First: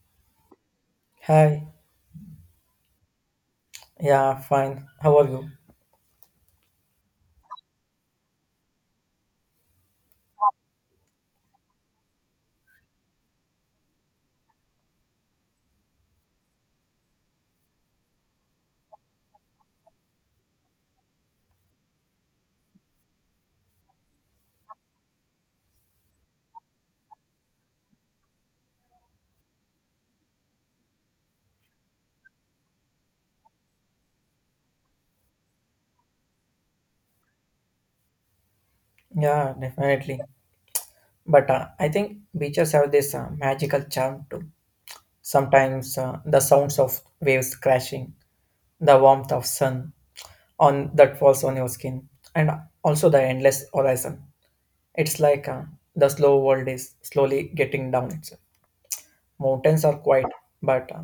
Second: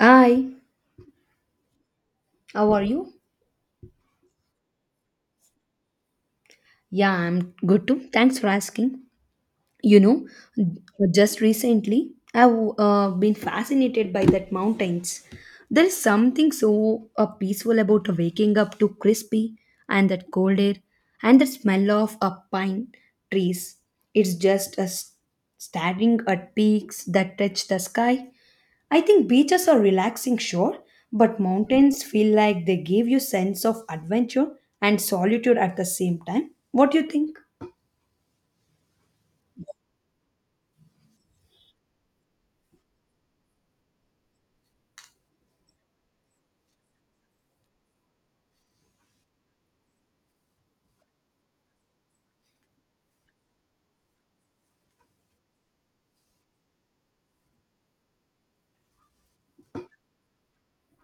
Hi, Hi. how are you? Yeah, fine. How are you? Yeah, I'm good too. Thanks for asking. you know just recently I've been fascinated by that mountains. There is something so peaceful about waking up to crispy and that cold air, and the smell of pine trees. It's just a s- Staring at peaks that touch the sky. I think beaches are relaxing, sure, but mountains feel like they give you sense of adventure and solitude at the same time. What do you think? Yeah, definitely. But I think beaches have this magical charm too. Sometimes, the sounds of waves crashing, the warmth of sun on that falls on your skin, and also the endless horizon. It's like the slow world is slowly getting down itself. Mountains are quiet, but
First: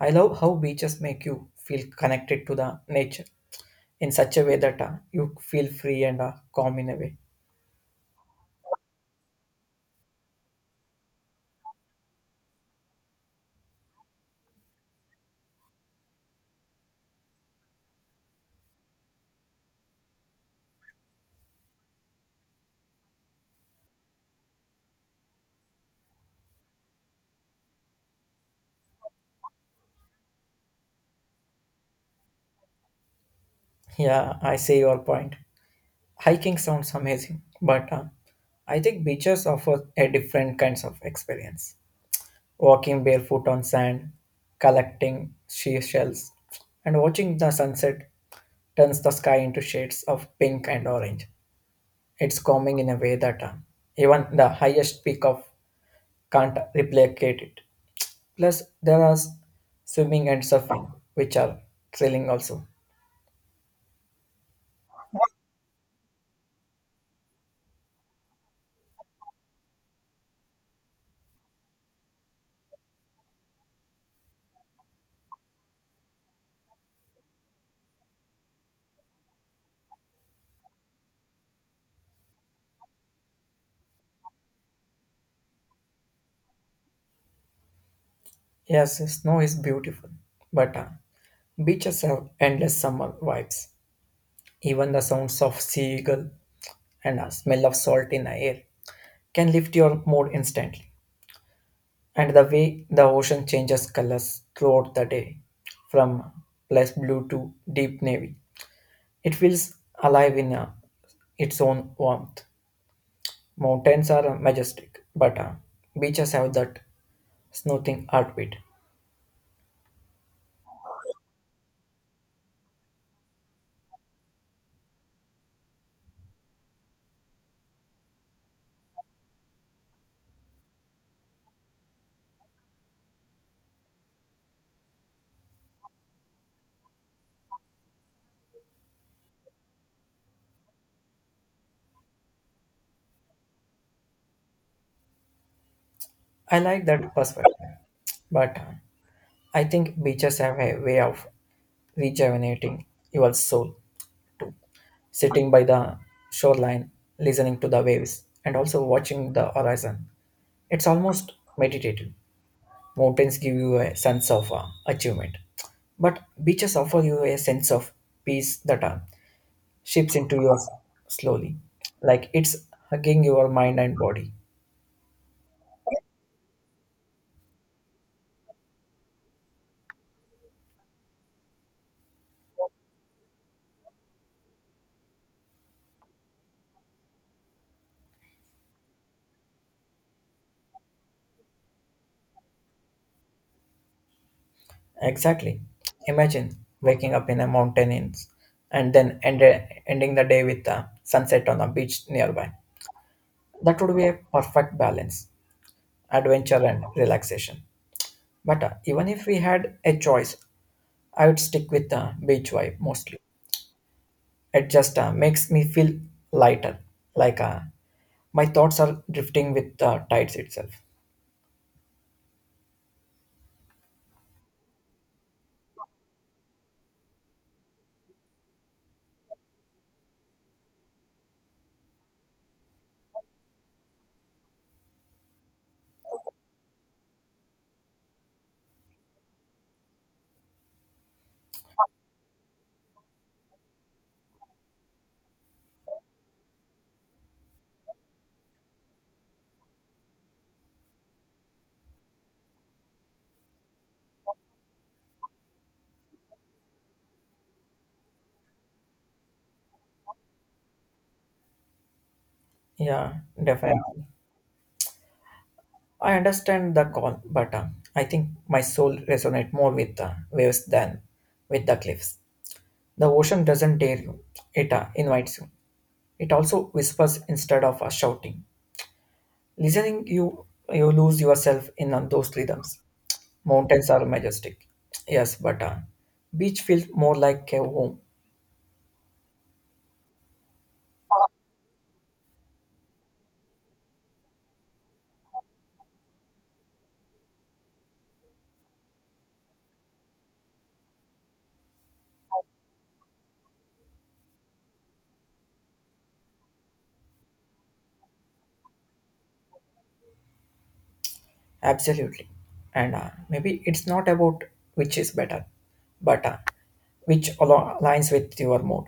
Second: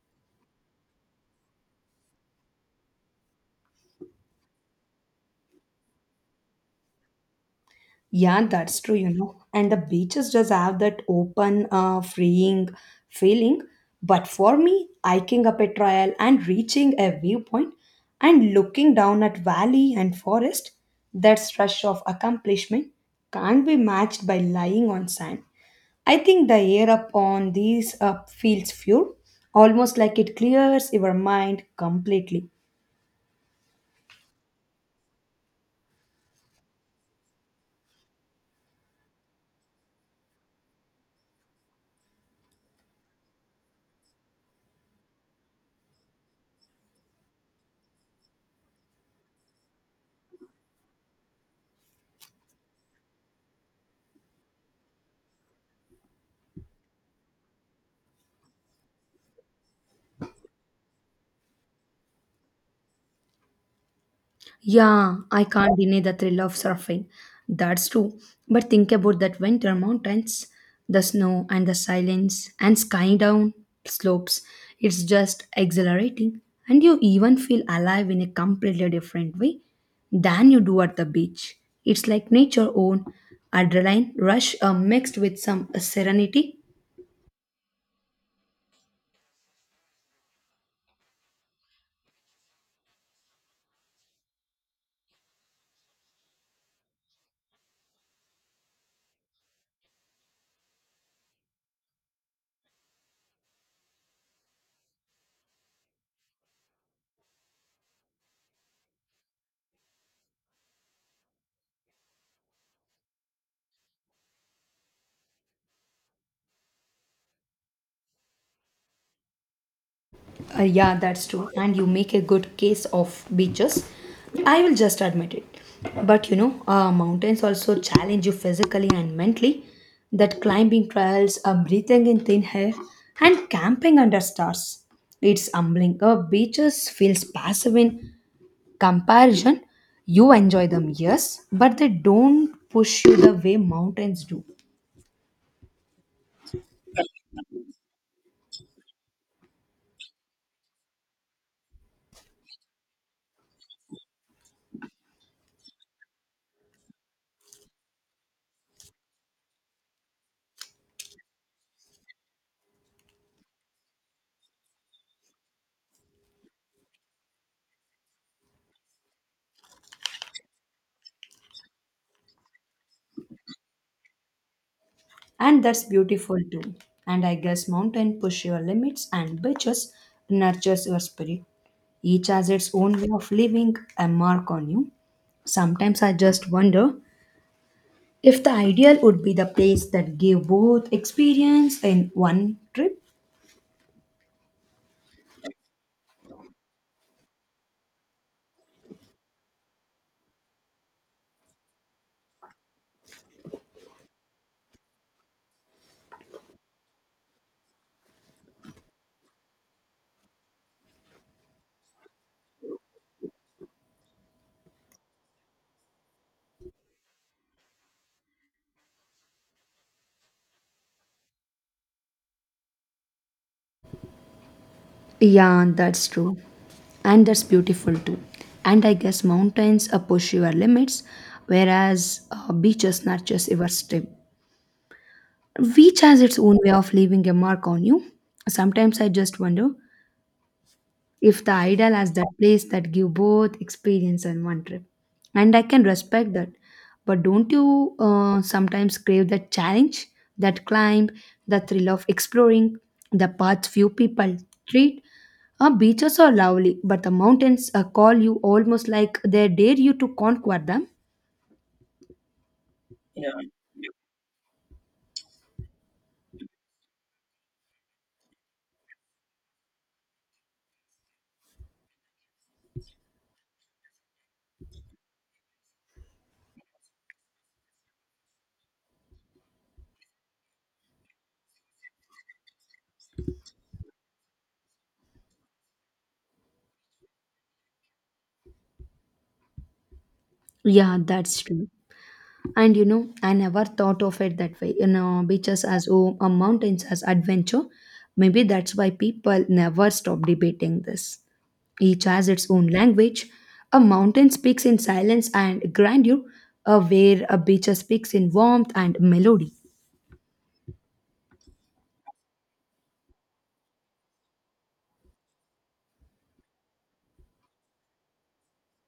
I love how beaches make you feel connected to the nature in such a way that you feel free and calm in a way. Yeah, that's true. And the beaches just have that open, freeing feeling. But for me, hiking up a trail and reaching a viewpoint and looking down at valley and forest, that rush of accomplishment can't be matched by lying on sand. I think the air up on these feels pure, almost like it clears your mind completely. Yeah, I see your point. Hiking sounds amazing, but I think beaches offer a different kinds of experience. Walking barefoot on sand, collecting seashells, and watching the sunset turns the sky into shades of pink and orange. It's calming in a way that even the highest peak of can't replicate it. Plus, there are swimming and surfing, which are thrilling also. Yeah, I can't deny the thrill of surfing. That's true. But think about that winter mountains, the snow and the silence and skying down slopes. It's just exhilarating. And you even feel alive in a completely different way than you do at the beach. It's like nature own adrenaline rush mixed with some serenity. Yes, snow is beautiful, but beaches have endless summer vibes. Even the sounds of seagull and the smell of salt in the air can lift your mood instantly. And the way the ocean changes colors throughout the day, from less blue to deep navy, it feels alive in its own warmth. Mountains are majestic, but beaches have that soothing heartbeat. Yeah, that's true. And you make a good case of beaches. I will just admit it. But mountains also challenge you physically and mentally. That climbing trails, breathing in thin air, and camping under stars. It's humbling. Beaches feels passive in comparison. You enjoy them, yes, but they don't push you the way mountains do. I like that perspective, but I think beaches have a way of rejuvenating your soul, sitting by the shoreline, listening to the waves, and also watching the horizon. It's almost meditative. Mountains give you a sense of achievement, but beaches offer you a sense of peace that shifts into your slowly, like it's hugging your mind and body. And that's beautiful too. And I guess mountain push your limits and beaches nurtures your spirit. Each has its own way of leaving a mark on you. Sometimes I just wonder if the ideal would be the place that gave both experience in one trip. Exactly. Imagine waking up in a mountain inn and ending the day with a sunset on a beach nearby. That would be a perfect balance, adventure and relaxation. But even if we had a choice, I would stick with beach vibe mostly. It just makes me feel lighter, like my thoughts are drifting with the tides itself. Yeah, that's true. And that's beautiful too. And I guess mountains push your limits, whereas beaches nurtures your strip. Each has its own way of leaving a mark on you. Sometimes I just wonder if the ideal has that place that give both experience and one trip. And I can respect that. But don't you sometimes crave that challenge, that climb, the thrill of exploring the paths few people treat? Our beaches are lovely, but the mountains call you almost like they dare you to conquer them. Yeah, definitely. I understand the call, but I think my soul resonates more with the waves than with the cliffs. The ocean doesn't dare you, it invites you. It also whispers instead of shouting. Listening you lose yourself in those rhythms. Mountains are majestic, yes, but beach feels more like a home. Yeah, that's true. And I never thought of it that way. Beaches as home or mountains as adventure. Maybe that's why people never stop debating this. Each has its own language. A mountain speaks in silence and grandeur, where a beach speaks in warmth and melody. Absolutely. And maybe it's not about which is better, but which aligns with your mood.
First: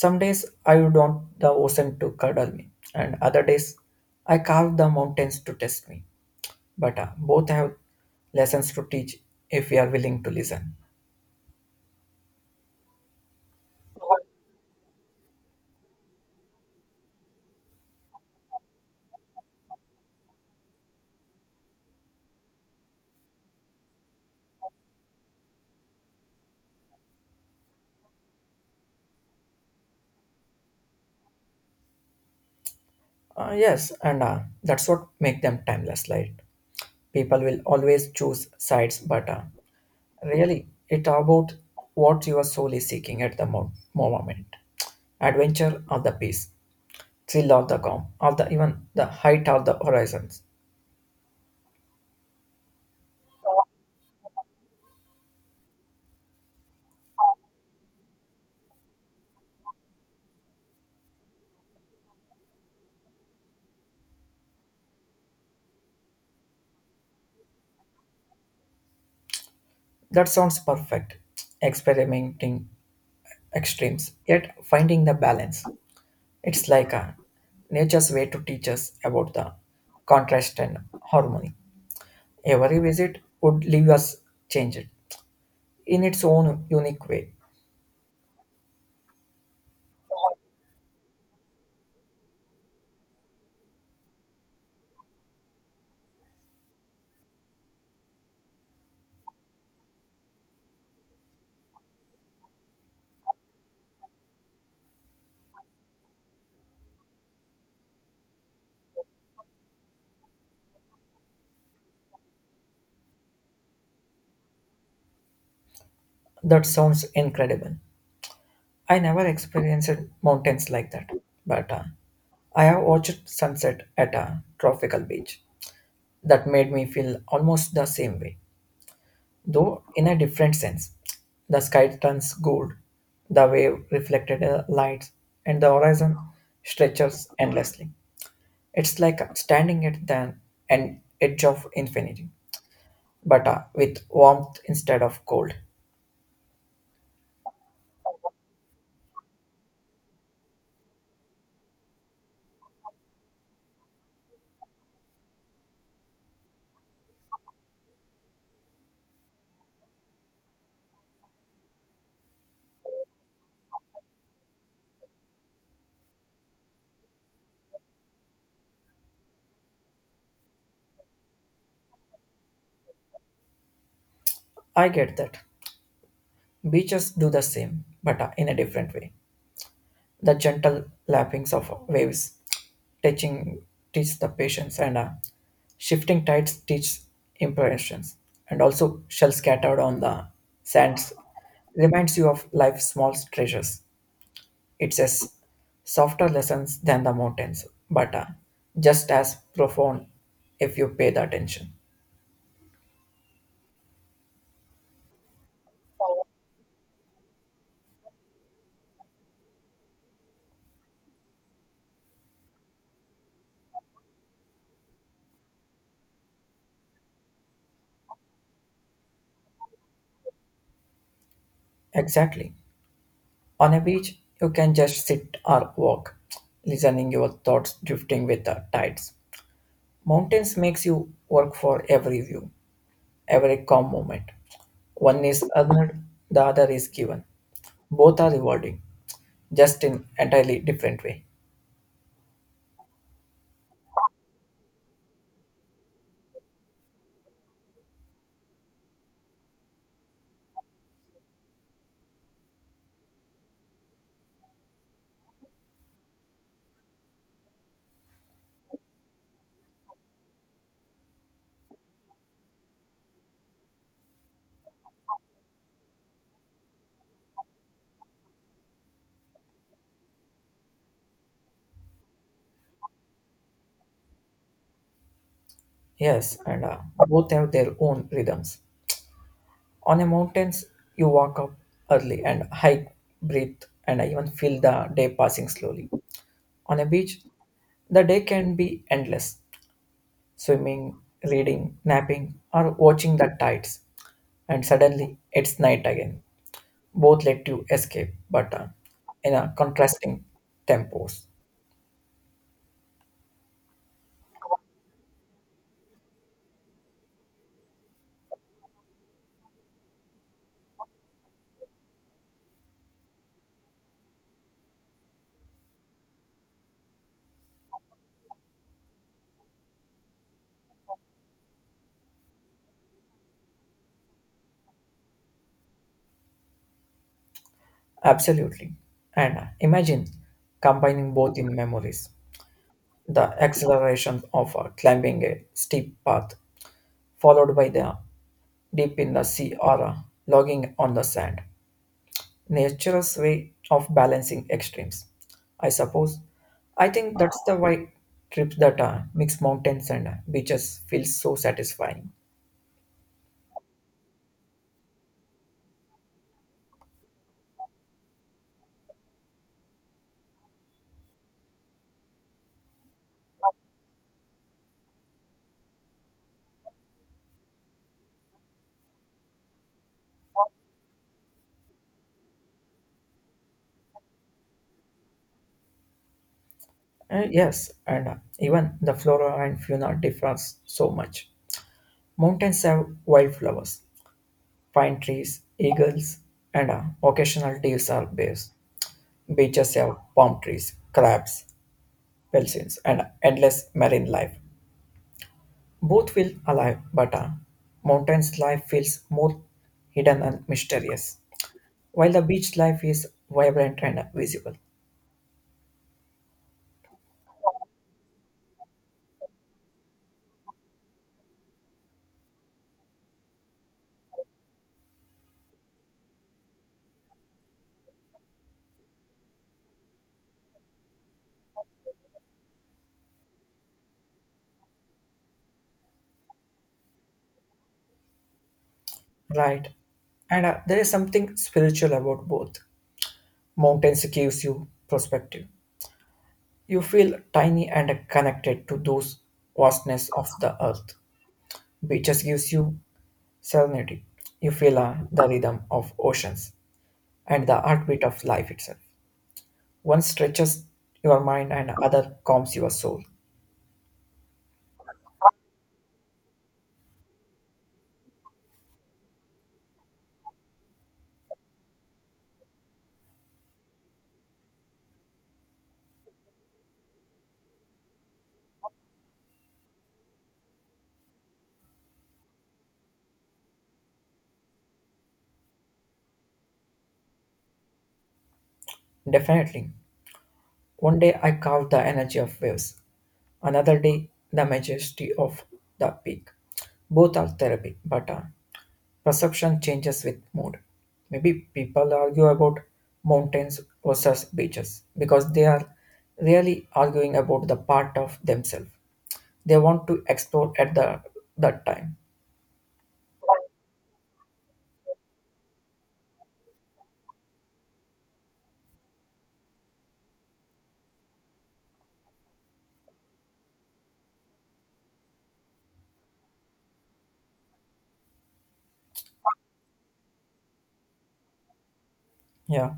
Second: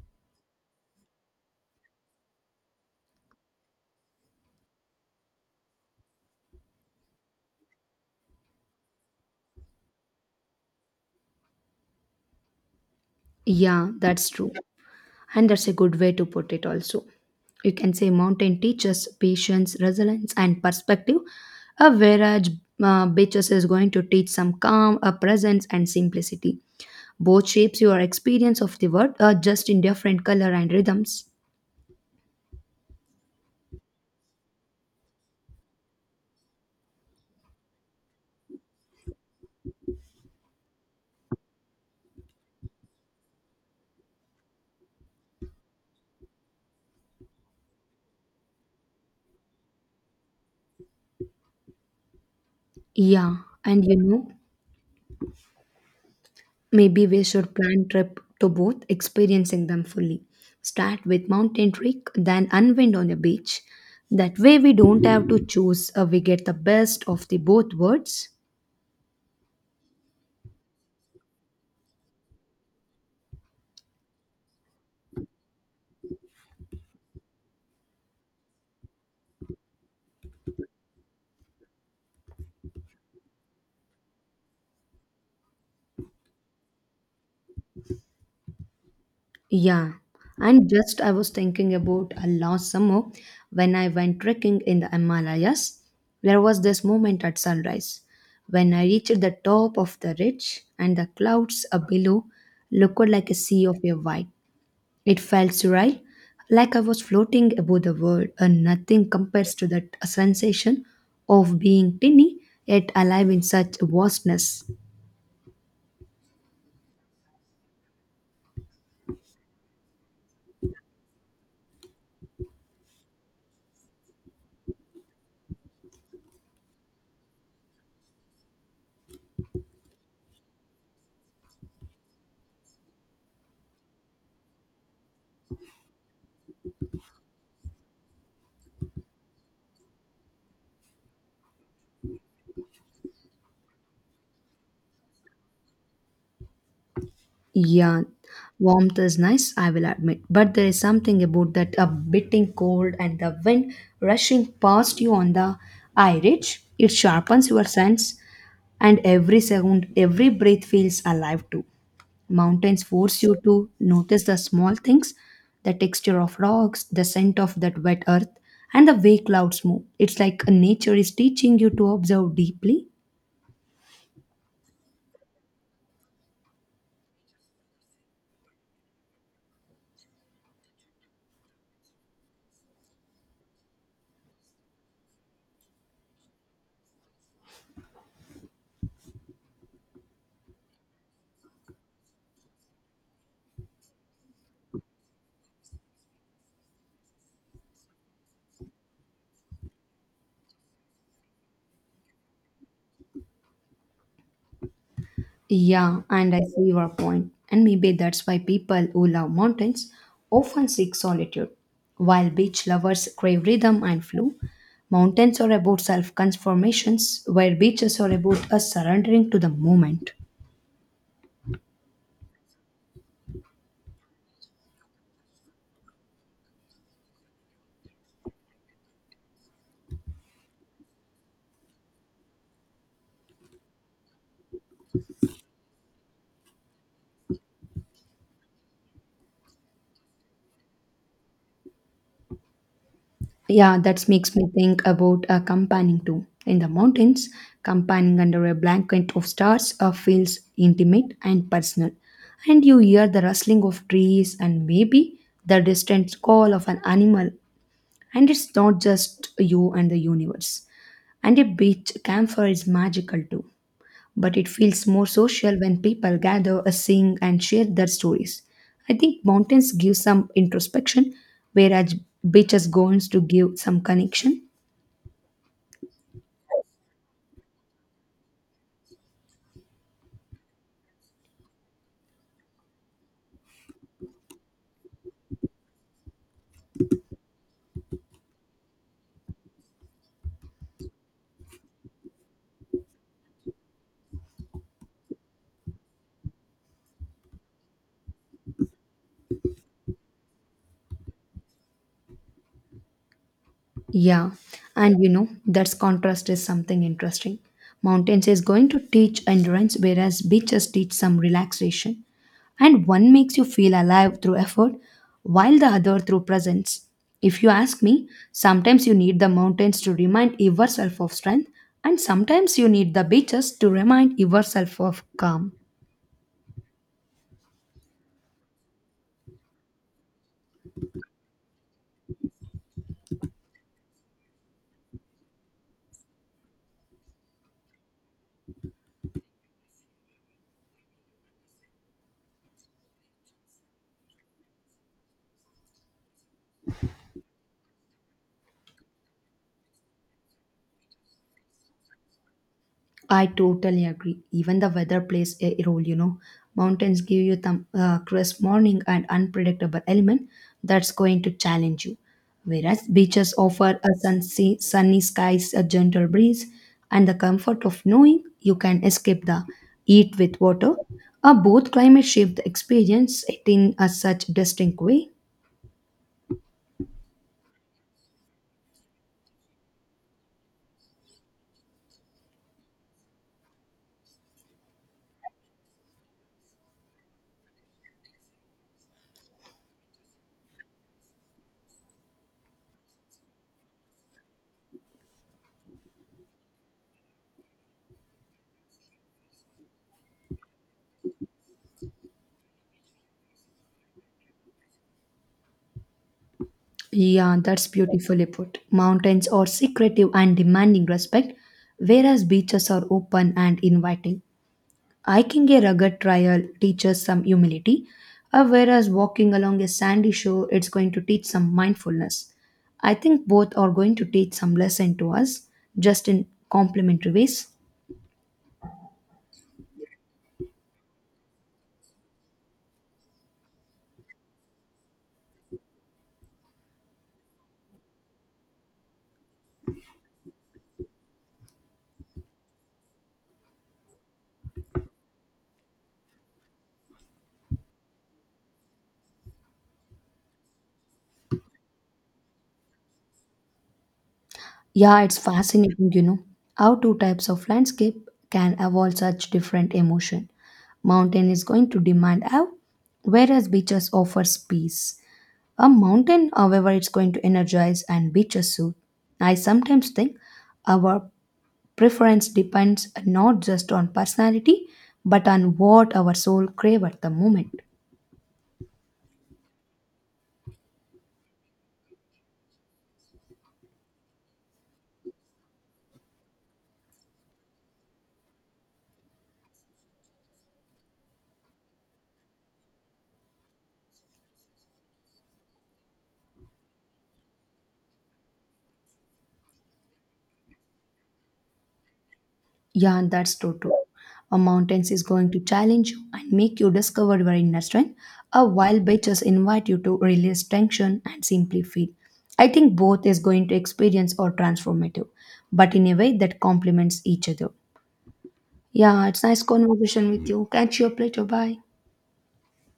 Some days I would want the ocean to cuddle me, and other days I carve the mountains to test me. But both have lessons to teach if we are willing to listen. Yeah, that's true. And that's a good way to put it, also. You can say mountain teaches patience, resilience, and perspective, whereas beaches is going to teach some calm, a presence, and simplicity. Both shapes your experience of the world, just in different color and rhythms. Yes, and that's what make them timeless. Like people will always choose sides, but really, it about what you are solely seeking at the moment. Adventure of the peace, thrill of the calm, of the even the height of the horizons. Yeah, and maybe we should plan trip to both, experiencing them fully. Start with mountain trek, then unwind on the beach. That way, we don't have to choose. We get the best of the both worlds. That sounds perfect. Experimenting extremes, yet finding the balance. It's like a nature's way to teach us about the contrast and harmony. Every visit would leave us changed in its own unique way. Yeah, and just I was thinking about a last summer when I went trekking in the Himalayas. There was this moment at sunrise when I reached the top of the ridge and the clouds up below looked like a sea of a white. It felt surreal, like I was floating above the world, and nothing compares to that sensation of being tiny yet alive in such vastness. That sounds incredible. I never experienced mountains like that, but I have watched sunset at a tropical beach that made me feel almost the same way, though in a different sense. The sky turns gold, the wave reflected lights, and the horizon stretches endlessly. It's like standing at the an edge of infinity, but with warmth instead of cold. Yeah, warmth is nice, I will admit. But there is something about that a biting cold and the wind rushing past you on the eye ridge. It sharpens your sense, and every second, every breath feels alive too. Mountains force you to notice the small things, the texture of rocks, the scent of that wet earth, and the way clouds move. It's like nature is teaching you to observe deeply. I get that. Beaches do the same, but in a different way. The gentle lappings of waves touching teach the patience, and shifting tides teach impressions. And also, shells scattered on the sands reminds you of life's small treasures. It says softer lessons than the mountains, but just as profound if you pay the attention. Yeah, and I see your point. And maybe that's why people who love mountains often seek solitude. While beach lovers crave rhythm and flow, mountains are about self transformations, where beaches are about us surrendering to the moment. Exactly. On a beach, you can just sit or walk, listening your thoughts drifting with the tides. Mountains makes you work for every view, every calm moment. One is earned, the other is given. Both are rewarding, just in entirely different way. Yeah, that makes me think about a campaigning too. In the mountains, campaigning under a blanket of stars feels intimate and personal. And you hear the rustling of trees and maybe the distant call of an animal. And it's not just you and the universe. And a beach campfire is magical too. But it feels more social when people gather, sing, and share their stories. I think mountains give some introspection, whereas beaches goes to give some connection. Yes, and both have their own rhythms. On a mountains, you walk up early and hike, breathe, and even feel the day passing slowly. On a beach, the day can be endless, swimming, reading, napping, or watching the tides, and suddenly it's night again. Both let you escape, but in a contrasting tempos. Yeah, and that's contrast is something interesting. Mountains is going to teach endurance, whereas beaches teach some relaxation. And one makes you feel alive through effort, while the other through presence. If you ask me, sometimes you need the mountains to remind yourself of strength, and sometimes you need the beaches to remind yourself of calm. Absolutely. And imagine combining both in memories. The acceleration of climbing a steep path, followed by the deep in the sea or logging on the sand. Nature's way of balancing extremes, I suppose. I think that's the why trips that mix mountains and beaches feel so satisfying. I totally agree. Even the weather plays a role, you know. Mountains give you the crisp morning and unpredictable element that's going to challenge you. Whereas beaches offer a sunny, sunny skies, a gentle breeze, and the comfort of knowing you can escape the heat with water. Both climate shape the experience in a such distinct way. And yes, and even the flora and fauna differs so much. Mountains have wildflowers, pine trees, eagles, and occasional deers or bears. Beaches have palm trees, crabs, dolphins, and endless marine life. Both feel alive, but a mountain's life feels more hidden and mysterious, while the beach life is vibrant and visible. Yeah, that's beautifully put. Mountains are secretive and demanding respect, whereas beaches are open and inviting. Hiking a rugged trail teaches some humility, whereas walking along a sandy shore, it's going to teach some mindfulness. I think both are going to teach some lesson to us, just in complementary ways. Right. And there is something spiritual about both. Mountains gives you perspective. You feel tiny and connected to those vastness of the earth. Beaches gives you serenity. You feel the rhythm of oceans and the heartbeat of life itself. One stretches your mind and other calms your soul. Yeah, it's fascinating, how two types of landscape can evolve such different emotion. Mountain is going to demand awe, whereas beaches offers peace. A mountain, however, it's going to energize and beaches soothe. I sometimes think our preference depends not just on personality, but on what our soul crave at the moment. Definitely. One day I carved the energy of waves, another day, the majesty of the peak. Both are therapy, but perception changes with mood. Maybe people argue about mountains versus beaches because they are really arguing about the part of themselves they want to explore at the that time. Yeah, and that's true too. A mountains is going to challenge you and make you discover your inner strength. A wild beaches invite you to release tension and simply feel. I think both is going to experience or transformative, but in a way that complements each other. Yeah, it's nice conversation with you. Catch you up later. Bye. Yeah.